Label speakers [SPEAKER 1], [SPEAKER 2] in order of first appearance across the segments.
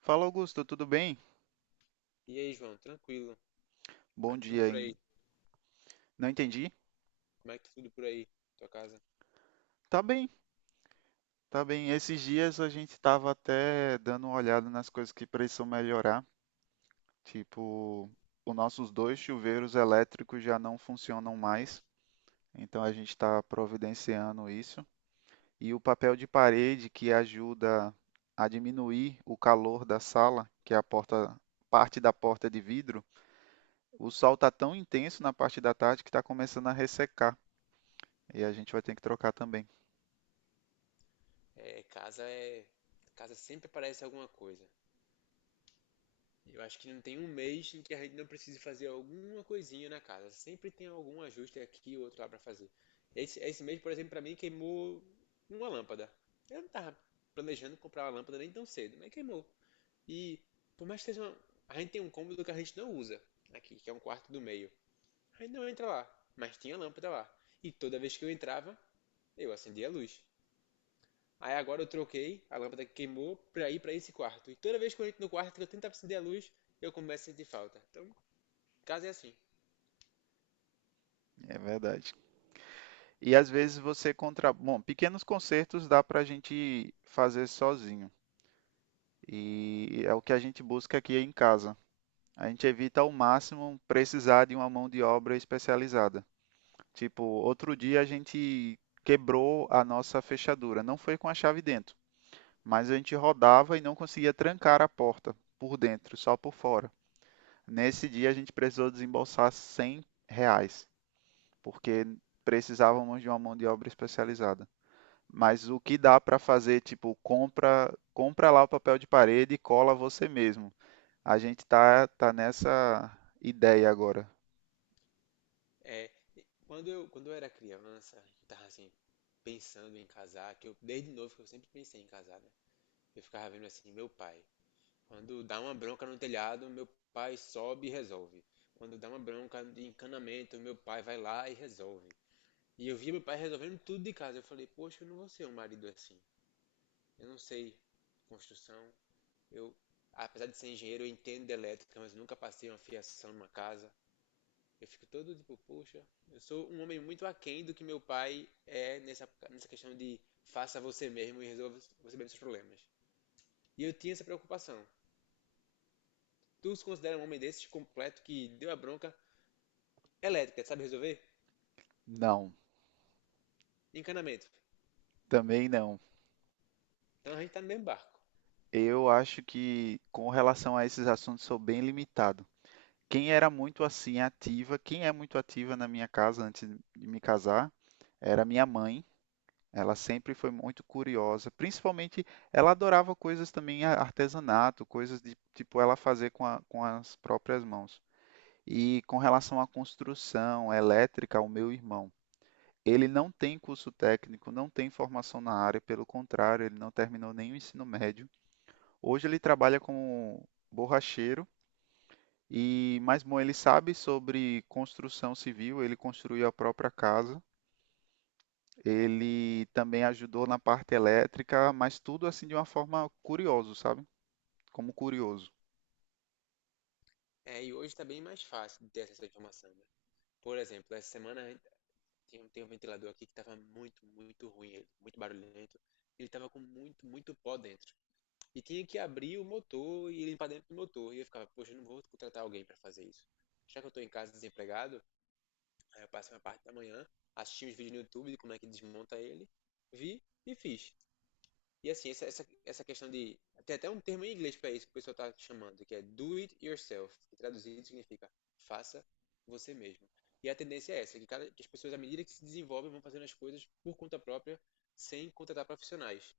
[SPEAKER 1] Fala, Augusto, tudo bem?
[SPEAKER 2] E aí, João, tranquilo? Como
[SPEAKER 1] Bom
[SPEAKER 2] é que tudo
[SPEAKER 1] dia
[SPEAKER 2] por
[SPEAKER 1] ainda.
[SPEAKER 2] aí?
[SPEAKER 1] Não entendi?
[SPEAKER 2] Como é que tudo por aí? Tua casa?
[SPEAKER 1] Tá bem, tá bem. Esses dias a gente estava até dando uma olhada nas coisas que precisam melhorar. Tipo, os nossos dois chuveiros elétricos já não funcionam mais, então a gente está providenciando isso. E o papel de parede que ajuda a diminuir o calor da sala, que é a porta, parte da porta de vidro, o sol está tão intenso na parte da tarde que está começando a ressecar. E a gente vai ter que trocar também.
[SPEAKER 2] É, casa é. Casa sempre aparece alguma coisa. Eu acho que não tem um mês em que a gente não precise fazer alguma coisinha na casa. Sempre tem algum ajuste aqui ou outro lá pra fazer. Esse mês, por exemplo, pra mim queimou uma lâmpada. Eu não tava planejando comprar uma lâmpada nem tão cedo, mas queimou. E por mais que seja uma. A gente tem um cômodo que a gente não usa aqui, que é um quarto do meio. Aí não entra lá, mas tinha lâmpada lá. E toda vez que eu entrava, eu acendia a luz. Aí agora eu troquei a lâmpada que queimou pra ir pra esse quarto. E toda vez que eu entro no quarto que eu tento acender a luz, eu começo a sentir falta. Então, o caso é assim.
[SPEAKER 1] É verdade. E às vezes você Bom, pequenos concertos dá para a gente fazer sozinho. E é o que a gente busca aqui em casa. A gente evita ao máximo precisar de uma mão de obra especializada. Tipo, outro dia a gente quebrou a nossa fechadura. Não foi com a chave dentro, mas a gente rodava e não conseguia trancar a porta por dentro, só por fora. Nesse dia a gente precisou desembolsar R$ 100, porque precisávamos de uma mão de obra especializada. Mas o que dá para fazer, tipo, compra, compra lá o papel de parede e cola você mesmo. A gente tá nessa ideia agora.
[SPEAKER 2] É, quando eu era criança, eu tava assim, pensando em casar, que eu, desde novo, que eu sempre pensei em casar, né? Eu ficava vendo assim, meu pai, quando dá uma bronca no telhado, meu pai sobe e resolve. Quando dá uma bronca de encanamento, meu pai vai lá e resolve. E eu via meu pai resolvendo tudo de casa. Eu falei, poxa, eu não vou ser um marido assim. Eu não sei construção. Eu, apesar de ser engenheiro, eu entendo de elétrica, mas eu nunca passei uma fiação numa casa. Eu fico todo tipo, poxa, eu sou um homem muito aquém do que meu pai é nessa questão de faça você mesmo e resolva você mesmo seus problemas. E eu tinha essa preocupação. Tu se considera um homem desses completo que deu a bronca elétrica, sabe resolver?
[SPEAKER 1] Não,
[SPEAKER 2] Encanamento.
[SPEAKER 1] também não.
[SPEAKER 2] Então a gente tá no mesmo barco.
[SPEAKER 1] Eu acho que com relação a esses assuntos sou bem limitado. Quem é muito ativa na minha casa antes de me casar, era minha mãe. Ela sempre foi muito curiosa, principalmente ela adorava coisas também artesanato, coisas de tipo ela fazer com as próprias mãos. E com relação à construção elétrica, o meu irmão, ele não tem curso técnico, não tem formação na área, pelo contrário, ele não terminou nenhum ensino médio. Hoje ele trabalha como borracheiro e, mas bom, ele sabe sobre construção civil, ele construiu a própria casa. Ele também ajudou na parte elétrica, mas tudo assim de uma forma curiosa, sabe? Como curioso.
[SPEAKER 2] É, e hoje tá bem mais fácil de ter essa informação, né? Por exemplo, essa semana a gente tem um ventilador aqui que estava muito, muito ruim, ele, muito barulhento. Ele estava com muito, muito pó dentro. E tinha que abrir o motor e limpar dentro do motor. E eu ficava, poxa, eu não vou contratar alguém para fazer isso. Já que eu estou em casa desempregado, aí eu passei uma parte da manhã, assisti uns vídeos no YouTube de como é que desmonta ele, vi e fiz. E assim, essa questão de. Tem até um termo em inglês para isso que o pessoal está chamando, que é do it yourself, que traduzido significa faça você mesmo. E a tendência é essa, que, cada, que as pessoas, à medida que se desenvolvem, vão fazendo as coisas por conta própria, sem contratar profissionais.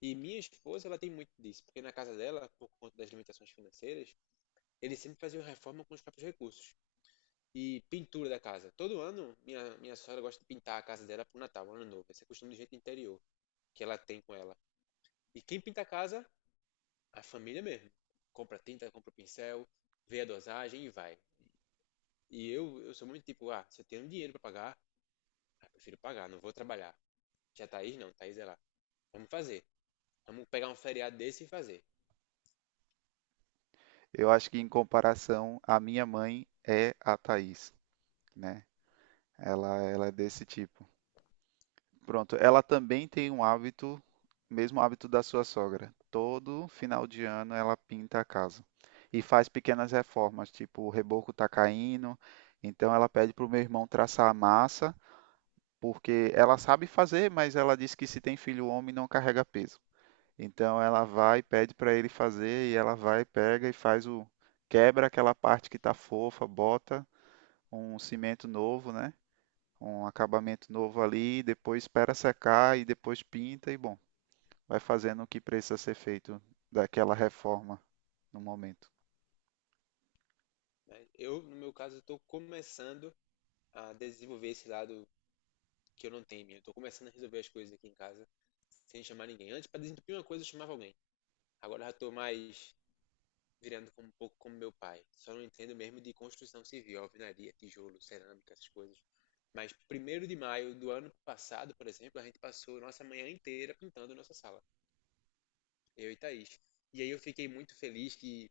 [SPEAKER 2] E minha esposa, ela tem muito disso, porque na casa dela, por conta das limitações financeiras, eles sempre faziam reforma com os próprios recursos. E pintura da casa. Todo ano, minha sogra gosta de pintar a casa dela pro Natal, ano novo. Esse é costume do jeito interior que ela tem com ela. E quem pinta a casa a família mesmo. Compra tinta, compra pincel, vê a dosagem e vai. E eu sou muito tipo, ah, se eu tenho dinheiro pra pagar, ah, prefiro pagar, não vou trabalhar. Já Thaís não, Thaís é lá. Vamos fazer. Vamos pegar um feriado desse e fazer.
[SPEAKER 1] Eu acho que em comparação, a minha mãe é a Thaís, né? Ela é desse tipo. Pronto, ela também tem um hábito, mesmo hábito da sua sogra. Todo final de ano ela pinta a casa e faz pequenas reformas, tipo o reboco tá caindo, então ela pede pro meu irmão traçar a massa, porque ela sabe fazer, mas ela diz que se tem filho homem não carrega peso. Então ela vai e pede para ele fazer e ela vai, pega e faz o quebra aquela parte que tá fofa, bota um cimento novo, né? Um acabamento novo ali, depois espera secar e depois pinta e bom, vai fazendo o que precisa ser feito daquela reforma no momento.
[SPEAKER 2] Né? Eu, no meu caso, estou começando a desenvolver esse lado que eu não tenho em mim. Eu tô começando a resolver as coisas aqui em casa sem chamar ninguém. Antes, para desentupir uma coisa, eu chamava alguém. Agora já estou mais virando como, um pouco como meu pai. Só não entendo mesmo de construção civil, alvenaria, tijolo, cerâmica, essas coisas. Mas 1º de maio do ano passado, por exemplo, a gente passou nossa manhã inteira pintando nossa sala, eu e Thaís. E aí eu fiquei muito feliz que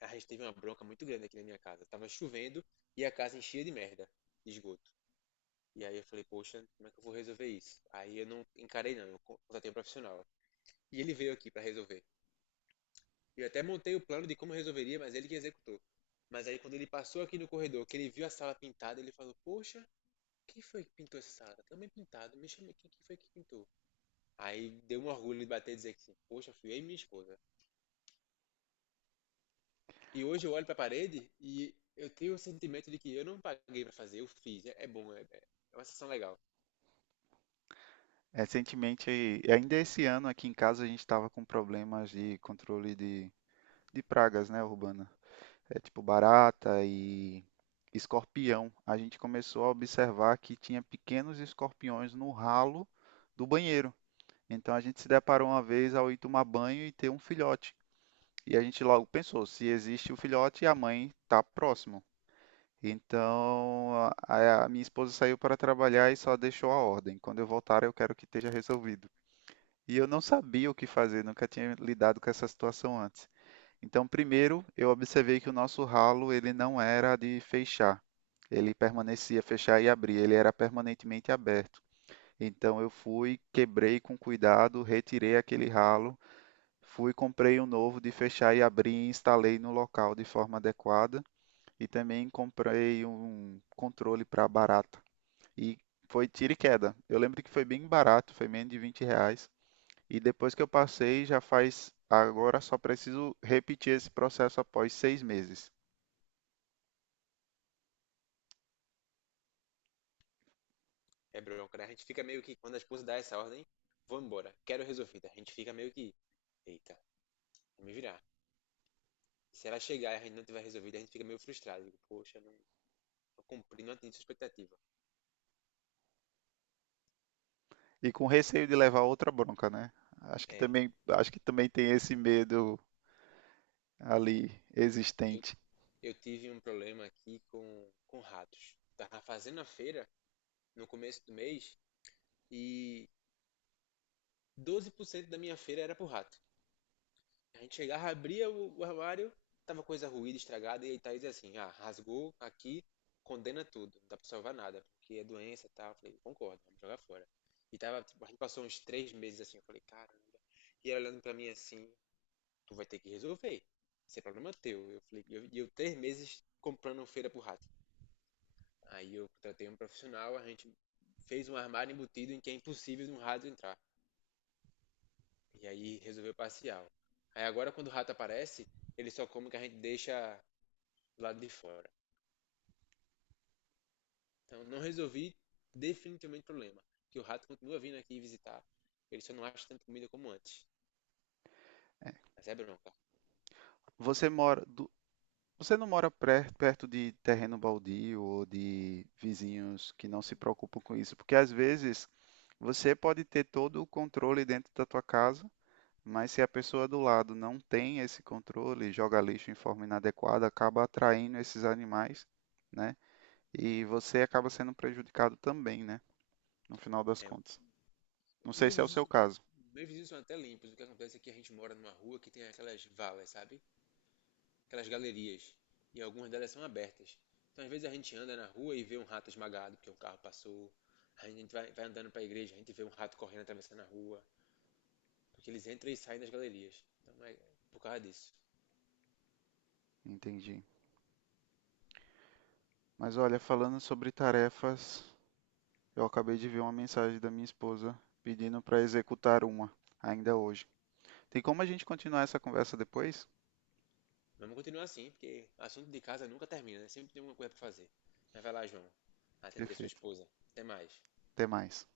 [SPEAKER 2] a gente teve uma bronca muito grande aqui na minha casa. Tava chovendo e a casa enchia de merda, de esgoto. E aí eu falei, poxa, como é que eu vou resolver isso? Aí eu não encarei não, eu contratei um profissional. E ele veio aqui para resolver. Eu até montei o plano de como resolveria, mas ele que executou. Mas aí quando ele passou aqui no corredor, que ele viu a sala pintada, ele falou: Poxa, quem foi que pintou essa sala? Também pintado, me chama aqui, quem foi que pintou? Aí deu um orgulho de bater e dizer que, poxa, fui eu e minha esposa. E hoje eu olho para a parede e eu tenho o sentimento de que eu não paguei para fazer, eu fiz. É bom, é uma sensação legal.
[SPEAKER 1] Recentemente, ainda esse ano aqui em casa a gente estava com problemas de controle de pragas, né, urbana. É tipo barata e escorpião. A gente começou a observar que tinha pequenos escorpiões no ralo do banheiro. Então a gente se deparou uma vez ao ir tomar banho e ter um filhote. E a gente logo pensou, se existe o filhote, a mãe está próximo. Então, a minha esposa saiu para trabalhar e só deixou a ordem. Quando eu voltar, eu quero que esteja resolvido. E eu não sabia o que fazer, nunca tinha lidado com essa situação antes. Então, primeiro, eu observei que o nosso ralo, ele não era de fechar. Ele permanecia fechar e abrir, ele era permanentemente aberto. Então eu fui, quebrei com cuidado, retirei aquele ralo. Fui, comprei um novo de fechar e abrir e instalei no local de forma adequada. E também comprei um controle para barata. E foi tiro e queda. Eu lembro que foi bem barato, foi menos de 20 reais. E depois que eu passei, já faz. Agora só preciso repetir esse processo após 6 meses.
[SPEAKER 2] É bronca, né? A gente fica meio que, quando a esposa dá essa ordem, vou embora, quero resolvida. A gente fica meio que, eita, vou me virar. Se ela chegar e a gente não tiver resolvido, a gente fica meio frustrado. Digo, poxa, não, tô cumprindo, a sua expectativa.
[SPEAKER 1] E com receio de levar outra bronca, né?
[SPEAKER 2] É.
[SPEAKER 1] Acho que também tem esse medo ali
[SPEAKER 2] Eu,
[SPEAKER 1] existente.
[SPEAKER 2] eu tive um problema aqui com ratos. Tava fazendo a feira no começo do mês e 12% da minha feira era pro rato. A gente chegava, abria o armário, tava coisa ruída, estragada, e aí Thaís é assim, ah, rasgou aqui, condena tudo, não dá pra salvar nada, porque é doença e tal. Eu falei, concordo, vamos jogar fora. E tava, tipo, a gente passou uns 3 meses assim, eu falei, caramba. E ela olhando pra mim assim, tu vai ter que resolver. Isso é problema teu. Eu falei, e eu 3 meses comprando feira pro rato. Aí eu contratei um profissional, a gente fez um armário embutido em que é impossível de um rato entrar. E aí resolveu parcial. Aí agora quando o rato aparece, ele só come o que a gente deixa do lado de fora. Então não resolvi definitivamente o problema. Que o rato continua vindo aqui visitar. Ele só não acha tanta comida como antes. Mas é bronca.
[SPEAKER 1] Você mora, Você não mora perto de terreno baldio ou de vizinhos que não se preocupam com isso? Porque às vezes você pode ter todo o controle dentro da tua casa, mas se a pessoa do lado não tem esse controle, joga lixo em forma inadequada, acaba atraindo esses animais, né? E você acaba sendo prejudicado também, né? No final das
[SPEAKER 2] É,
[SPEAKER 1] contas. Não sei
[SPEAKER 2] meus
[SPEAKER 1] se é o seu
[SPEAKER 2] vizinhos,
[SPEAKER 1] caso.
[SPEAKER 2] meus vizinhos são até limpos. O que acontece é que a gente mora numa rua que tem aquelas valas, sabe? Aquelas galerias, e algumas delas são abertas. Então, às vezes, a gente anda na rua e vê um rato esmagado porque um carro passou. A gente vai andando para a igreja, a gente vê um rato correndo atravessando a rua, porque eles entram e saem das galerias. Então, é por causa disso.
[SPEAKER 1] Entendi. Mas olha, falando sobre tarefas, eu acabei de ver uma mensagem da minha esposa pedindo para executar uma, ainda hoje. Tem como a gente continuar essa conversa depois?
[SPEAKER 2] Mas vamos continuar assim, porque assunto de casa nunca termina, né? Sempre tem alguma coisa para fazer. Mas vai lá, João, atender sua
[SPEAKER 1] Perfeito.
[SPEAKER 2] esposa. Até mais.
[SPEAKER 1] Até mais.